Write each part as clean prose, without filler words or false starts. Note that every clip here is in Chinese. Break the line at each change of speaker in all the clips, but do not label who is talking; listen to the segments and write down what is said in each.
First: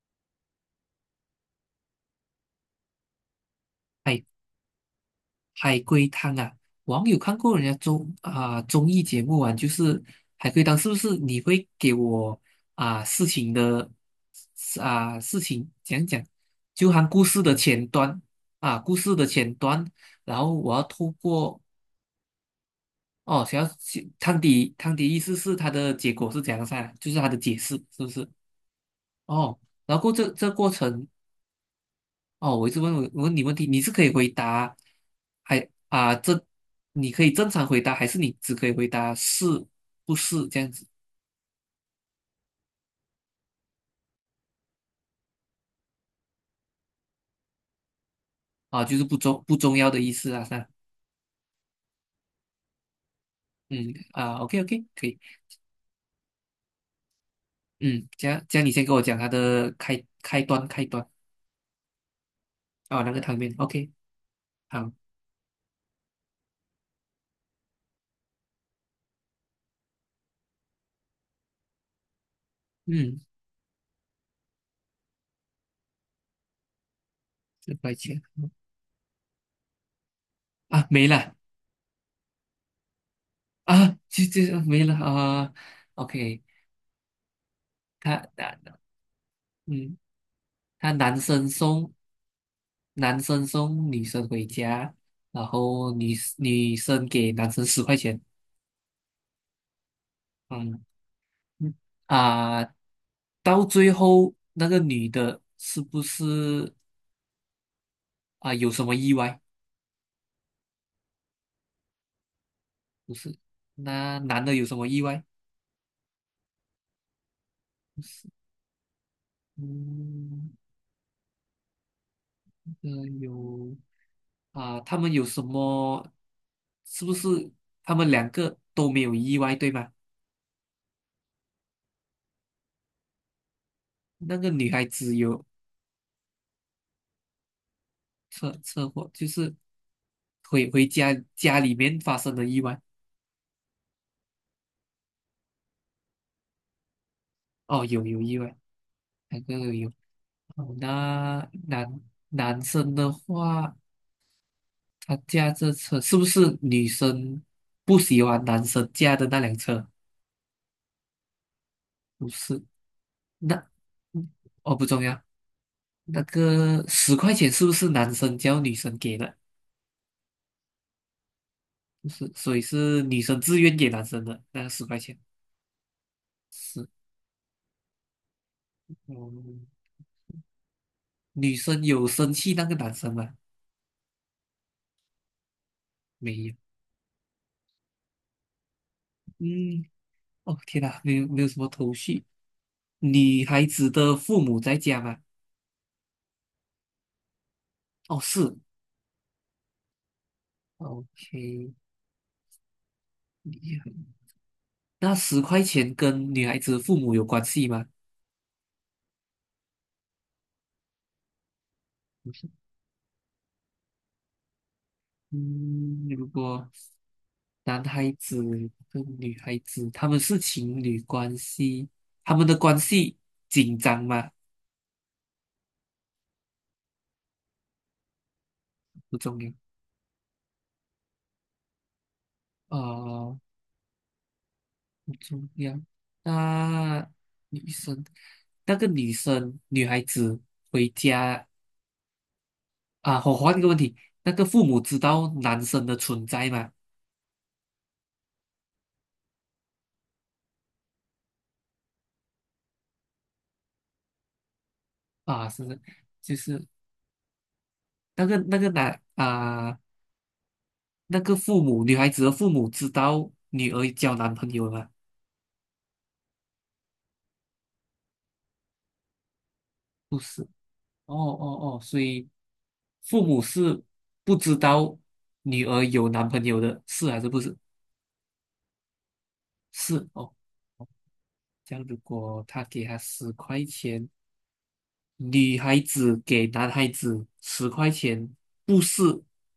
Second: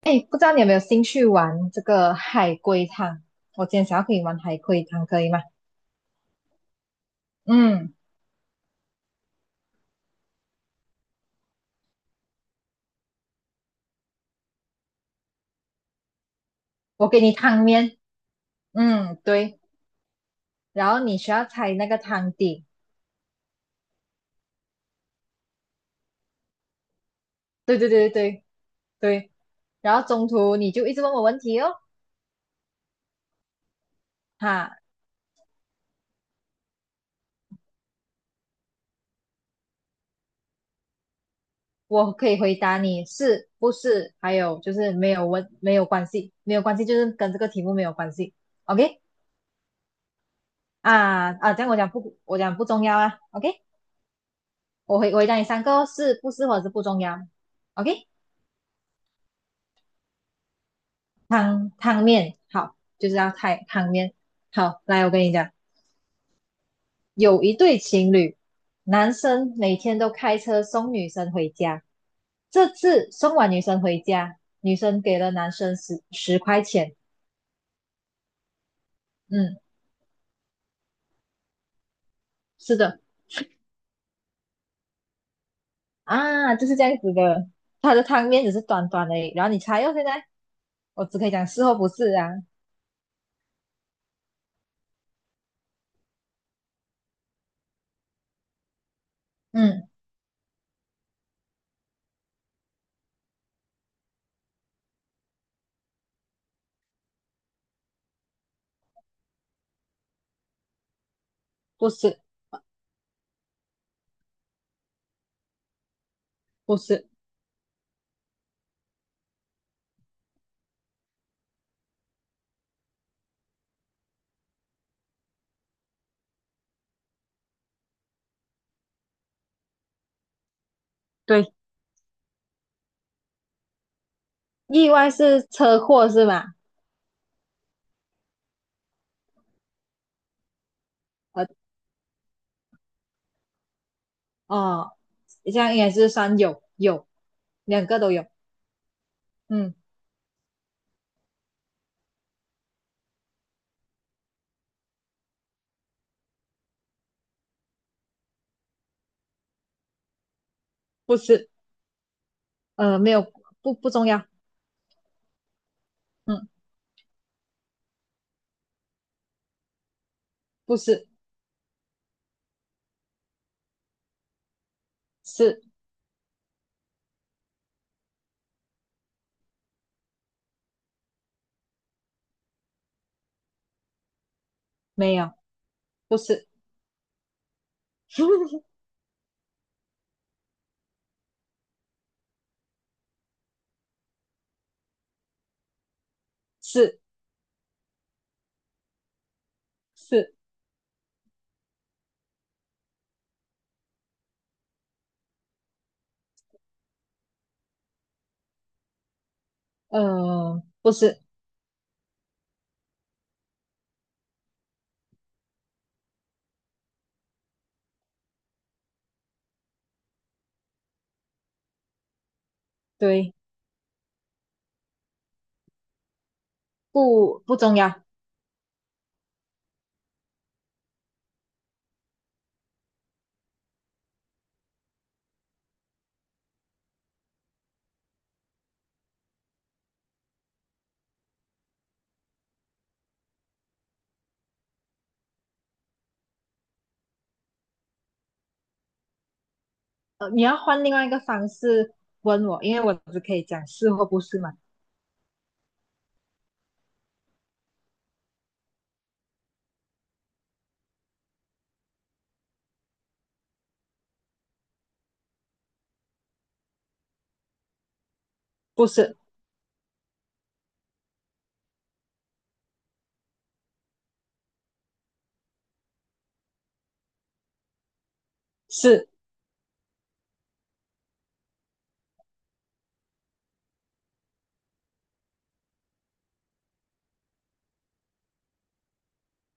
哎，不知道你有没有兴趣玩这个海龟汤？我今天想要跟你
海
玩海龟汤，可以吗？
海龟汤啊，网友看过人家
嗯，
综艺节目啊，就是海龟汤。是不是你会给我啊、事情的事情讲讲，就含
我给
故
你
事的
汤
前
面。
端啊，故事
嗯，
的前
对，
端，然后我要
然后
透
你需要
过
猜那个汤底。
哦，想要去汤底意思是它的结果是怎样噻，就是它的解释，
对对
是不
对
是？
对对，
哦。然
然
后
后
过这
中
这
途
过
你就一直
程，
问我问题哦。
哦，我一直问我我问你问题，你是可以回答，
哈，
还啊正，你可以正常回答，还是你只可以回答是不是这样子
我可以回答你是不是，还有就是没有问没有关系，没有关系就是跟这个题目没有关系
啊？就
，OK。
是不重要的意思啊，是吧？
这样我讲不我讲不重要啊，OK。
嗯啊，OK OK，可以。
我回答你3个哦，是不是或者是不重要
嗯，
，OK。
这样你先跟我讲他的开开端开端。
汤面，好，
啊，
就
那
是
个
要
汤面
太汤
，OK，
面。好，
好。
来，我跟你讲，有一对情侣，男生每天都开车送女生回家。这次
嗯，
送完女生回家，女生给了男生十块钱。
4块钱？
嗯，
啊，没了？
是的。
啊，这没了啊，OK。
啊，就是这样子的。他的
他
汤面只
男
是短短的，然后你猜哦，
嗯，
现在
他
我只
男
可以讲
生
是或不
送。
是啊。
男生送女生回家，然后女生给男生十块钱。
嗯，
嗯嗯。啊，到最后那个女的是不是啊有什么意外？
不是，
不是。那男的有什么意外？
不是，
不是。嗯，呃有啊，他们有什么？是不是他们两个都没有意外，对吗？
对，
那个女孩
意外
子有
是车祸是吗？
车祸，就是回家
呃，
家里面发生的意外。
哦，这样应该是算有，
哦，
两个
有
都
有
有。
意外，那个有
嗯，
有。哦，那男生的话，他驾这车是不是女生不喜欢男生驾的那辆车？
不是，
不是。
没有，
那
不重要。
嗯哦，不重要。那
嗯，
个十块钱是不是男生叫女生给的？
不是，
不是。所以是女生自愿给男生的那个十块钱。
是
是。嗯，女生有生气那个男生吗？
没有，不
没
是。
有。嗯，哦天哪，没有什么头绪。女孩子的父母在家吗？
是
哦，是
是，
，OK，厉害。那十块钱跟女孩子父母有关系吗？
不是，
嗯，如果男孩子跟女孩子他们是情侣关系，他们的关系
对，
紧张吗？
不重要。
不重要。呃，不重要。那女生，那个女生，女孩子回家。啊，我换一个问题，那个父母知道男生的存在吗？
你要换另外一个方式问我，因为我只可以讲是或不是嘛。
啊，是，就是那个男啊。那个父母，女孩子的父母知道女儿交男朋友了吗？
不是，
不是。哦哦哦，所以父母是不知道女儿有男朋友的，是还是不是？
是，
是哦。这样如果他给她十块钱，女孩子给男孩子十块钱，不是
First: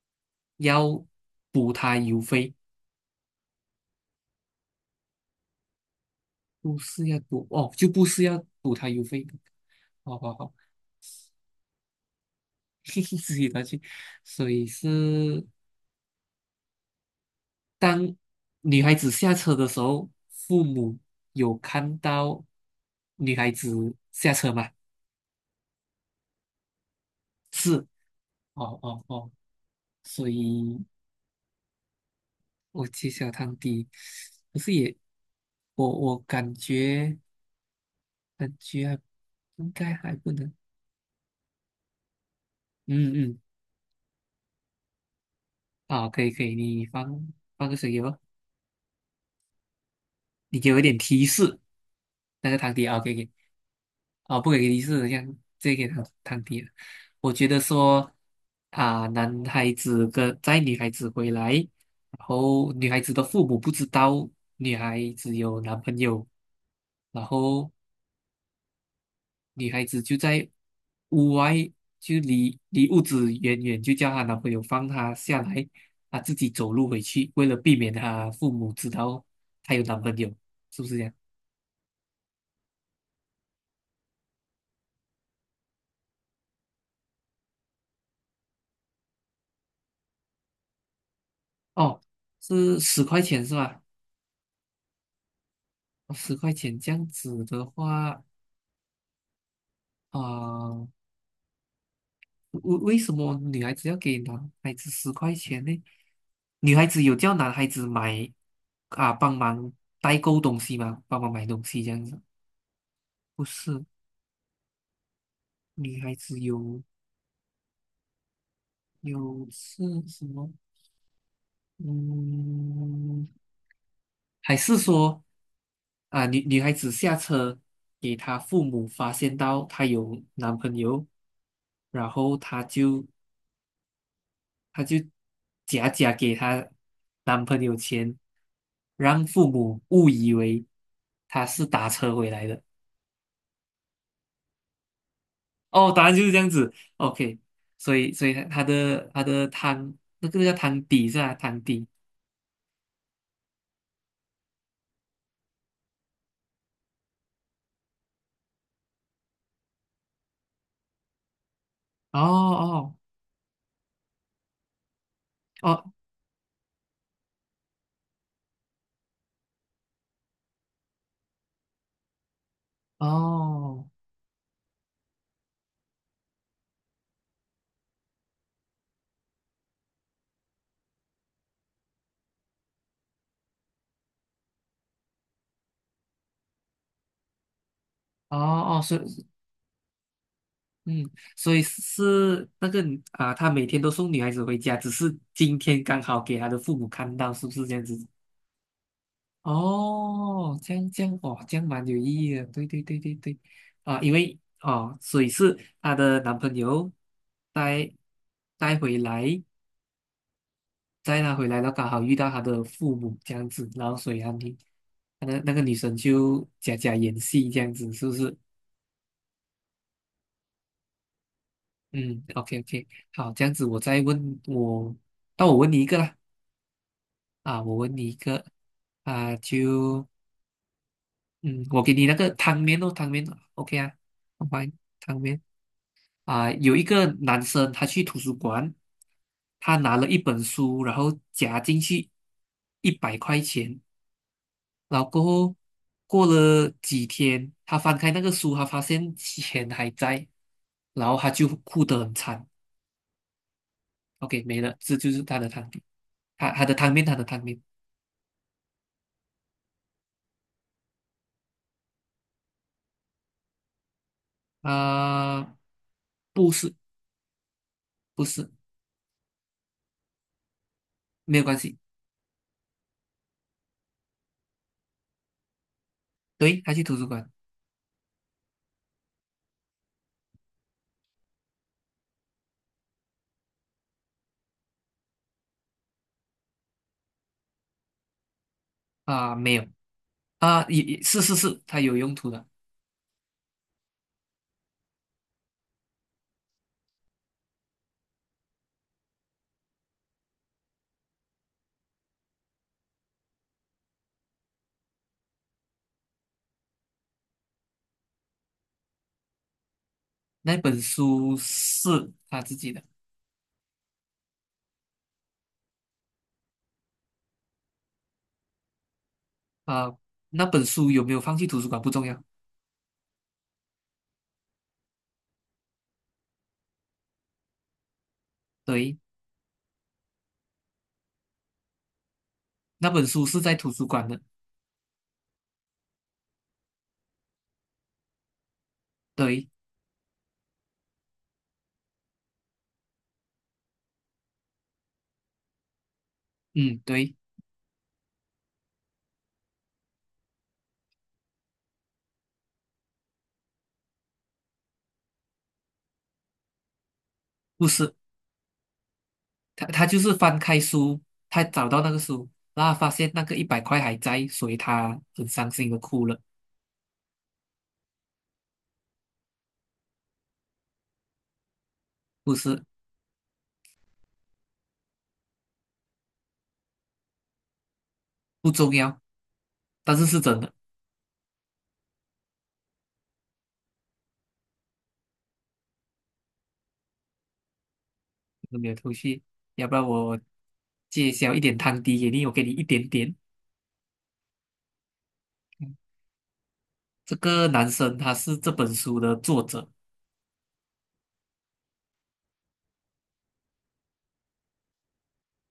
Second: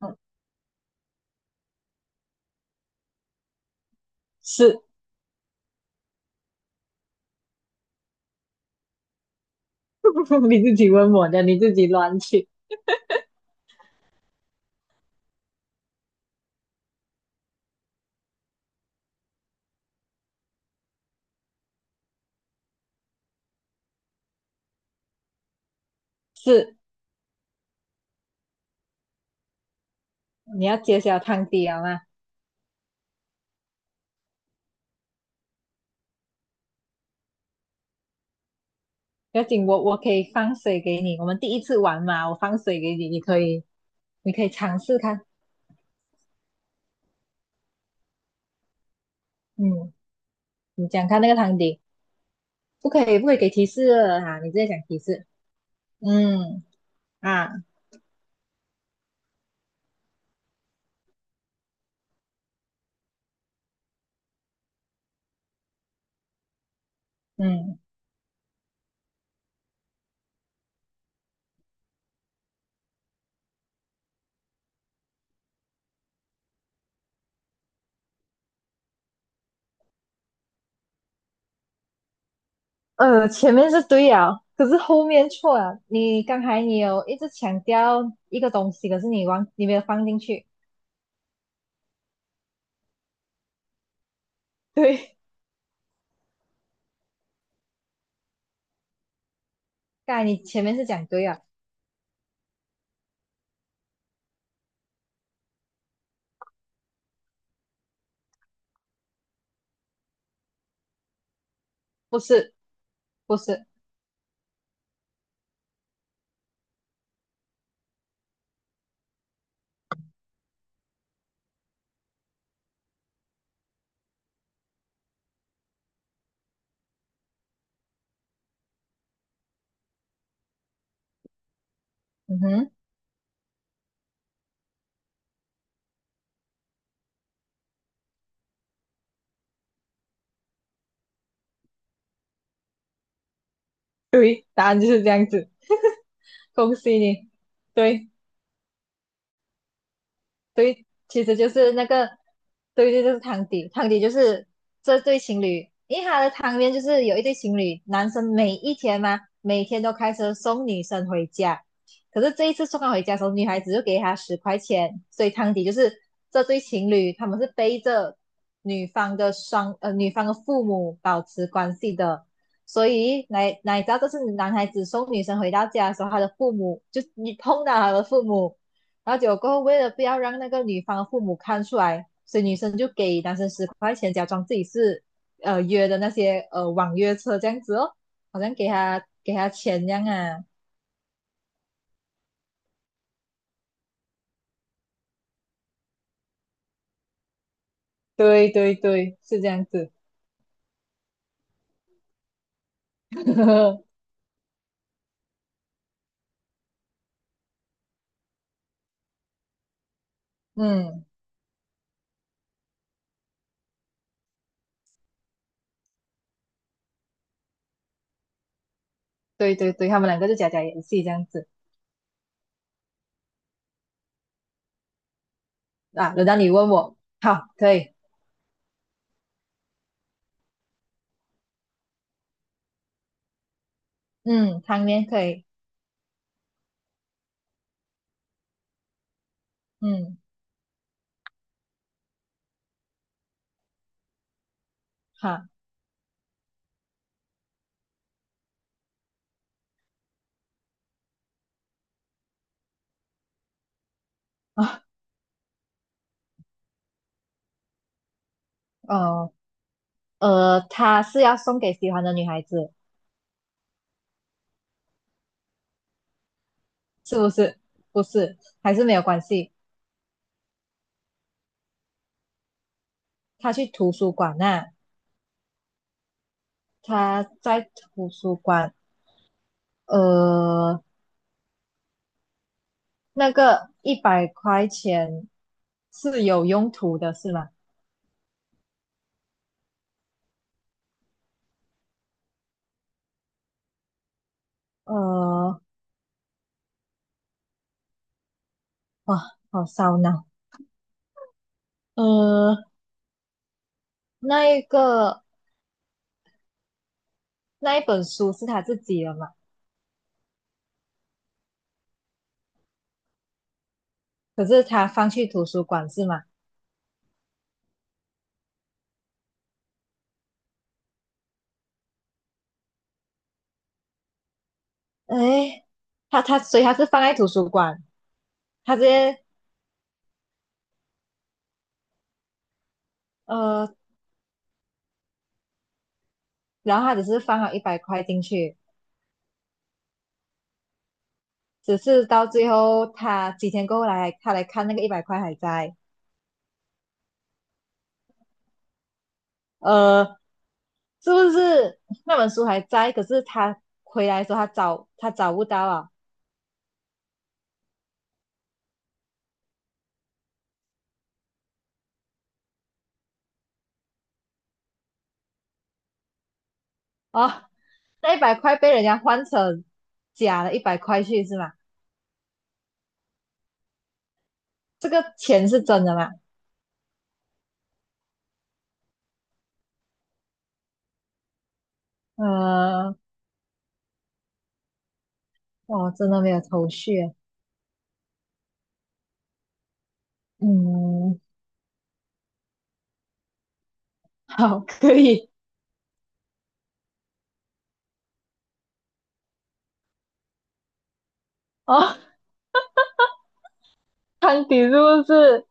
嗯，
要补他邮费？
是。
不是要补哦，就不是要补他邮费。好好 好，
你自己问我的，你自己乱去。
自己拿去，所以是。当女孩子下车的时候，父母有看到女孩子下车吗？
是，
是。哦哦哦。所
你要
以
揭晓汤底了吗？
我揭晓汤底，可是也，我感觉还
不要紧，
应
我
该
我可
还不
以
能。
放水给你。我们第一次玩嘛，我放水给你，
嗯
你
嗯，
可以，你可以尝试看。
好，可以可以，你放个水给我。
嗯，
你给我一
你
点
讲看
提
那个汤
示。
底。
那个汤底
不
啊
可
，OK
以，不
OK。
可以给提示了
啊，
啊！你
不
直
可以
接
给
讲
提
提
示，这
示。
样这个汤底
嗯
了。我觉得
啊，
说啊，男孩子跟载女孩子回来，然后女孩子的父母不知道女孩子有男朋友，然后
嗯，
女孩子就在屋外，就离屋子远远，就叫她男朋友放她下来，她自己走路回去，为了避免她父母知道她有男朋友，是不是这样？
前面是对啊，可是后面错了。你刚才你有一直强调一个东西，可是你忘，你没有放进去。
哦，是十块钱是吧？
对，
哦，十块钱这样子的话，
刚才你前面
啊、
是讲对啊。
为什么女孩子要给男孩子十块钱呢？女孩子有叫男孩子帮忙代购东西吗？帮忙买东西这样
不
子？
是，不
不
是。
是。女孩子有是什么？嗯，还是说啊，女孩子下车给她父母发现到她有男朋友，然后
嗯
她
哼，
就她就假假给她男朋友钱，让父母误以为她是打车回来的。
对，答案就是这样子。
哦，答案就是这样子。
恭喜你，
OK，所
对。
以所以她的汤那个叫汤
对，
底是
其
吧？
实就
汤
是那
底。
个，对对，就是汤底，汤底就是这对情侣，因为他的汤面就是有一对情侣，男生每一天嘛，每天都开车送女生回家，
哦
可是这一次送她
哦
回家的时候，女孩子就给他十块钱，所以汤底就
哦
是这对情侣他们是背着女方的女方的父母保持关系的，所以哪
哦
知道这是男孩子送女生回到家的时候，他的父母就你碰到他的父母。然后结果过后，为了不要让那个女方父母看出来，所以女生就给男生十块钱，假装自己是约的那些网约车这样子哦，
哦
好像
哦，所以
给他钱这样啊。
嗯，所以是那个啊，他每天都送女孩子回家，只是今天刚好给他的父母看到，是不是这样子？
对对对，是这样子。
哦，这样哦，这样蛮有意义的。对对对对对。啊，因为哦，所以是她的男朋友带带回来，
嗯，
带她回来，然后刚好遇到她的父母这样子，然后所以她女，那个女生就假假演戏这样子，是不是？
对对对，他们两个就假假演戏这样子。
嗯，OK OK。好，这样子我再问我。那我问你一个
啊，
啦。
轮到你问我，好，
啊，
可
我
以，
问你一个啊，我给你那个汤面哦，汤面，OK 啊，好吧，
嗯，汤面
汤
可
面
以。
啊，有一个男生他去图书馆，他拿了
嗯，
一本书，然后夹进去100块钱，然后过
好
后过了几天，他翻开那个书，他发现钱还在，然后他就哭得很惨。OK，没了，
啊。
这就是他的汤底，他的汤面，他的汤面
哦，他是要送给喜欢的女孩子，
啊，不是
是不是？不
不
是，
是，
还是没有关系。
没有关系。
他去图书馆那、
对，他去图书
他
馆。
在图书馆，呃，那个100块钱是有用途的，是吗？
啊、没有。啊，也是是是，他有用途的。
呃，哇，好烧脑。呃，那一个那一本书是他自己的嘛？
那本书是他自己的。
可是他放去图书馆是吗？
啊、那本书有没有放去图书馆不重要。
哎，所以他是放在图书馆，他直
对，
接。
那本书是在图
呃，
书馆的。
然后他只是放了一百块进去，
对，
只是到最后他几天过后来他来看那个一百块还在。
嗯，对，
呃，是不是那本书还在？可是他回来的时候，他找不到啊！
不是。他就是翻开书，他找到那个书，然后发现那个一百块还在，所以他很伤心的哭了。
哦，那一百块被人家换成假的一百块去是吗？
不是，
这个钱是真的吗？
不重要，但是是真的，
呃，我真的没有头绪啊。
没有头绪。要不然我揭
嗯，
晓一点汤底给你，我给你一点点。
好，可以
这个男生他是这本书的作者。
哦。汤迪是不是？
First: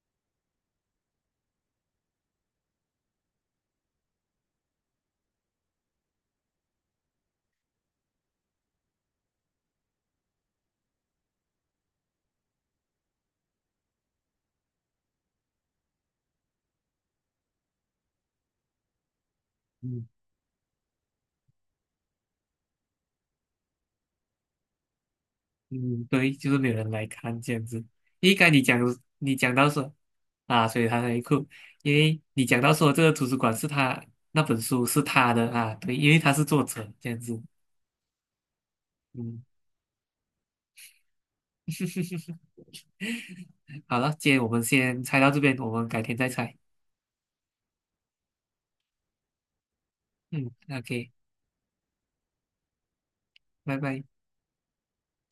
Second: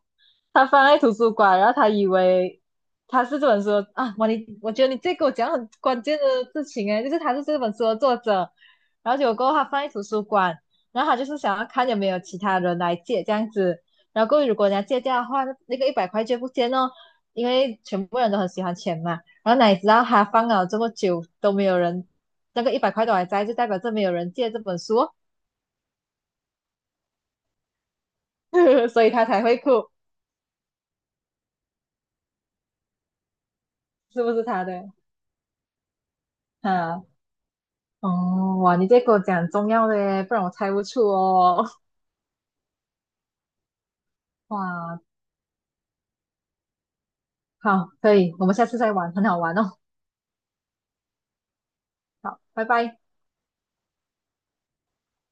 他放在图书馆，然后他以为他是这本书的啊，我你我觉得你这给我讲很关键的事情诶，就是他是这本书的作者，然后结果过后他放在图书馆，然后他就是想要看有没有其他人来借这样子，然后过后如果人家借掉的话，那那个一百块就不见哦，因为全部人都很喜欢钱嘛，然后哪里知道
嗯
他放了这么久都没有人，那个一百块都还在，就代表这没有人借这本书哦。
嗯对，就是没有人来看这样子。应该你讲
所以他才会
到
哭，
说啊，所以他才哭。因为你讲到说这个图书馆是他
是不
那
是
本
他
书
的？
是他的啊，对，因为他是作者
啊。
这样子。
哦，哇，你这给我
嗯，
讲重要的耶，不然我猜不出哦。
好了，今天我们
哇，
先猜到这边，我们改天再猜。
好，可以，我们下次再玩，很好玩哦。
嗯，OK，
好，拜拜。
拜拜。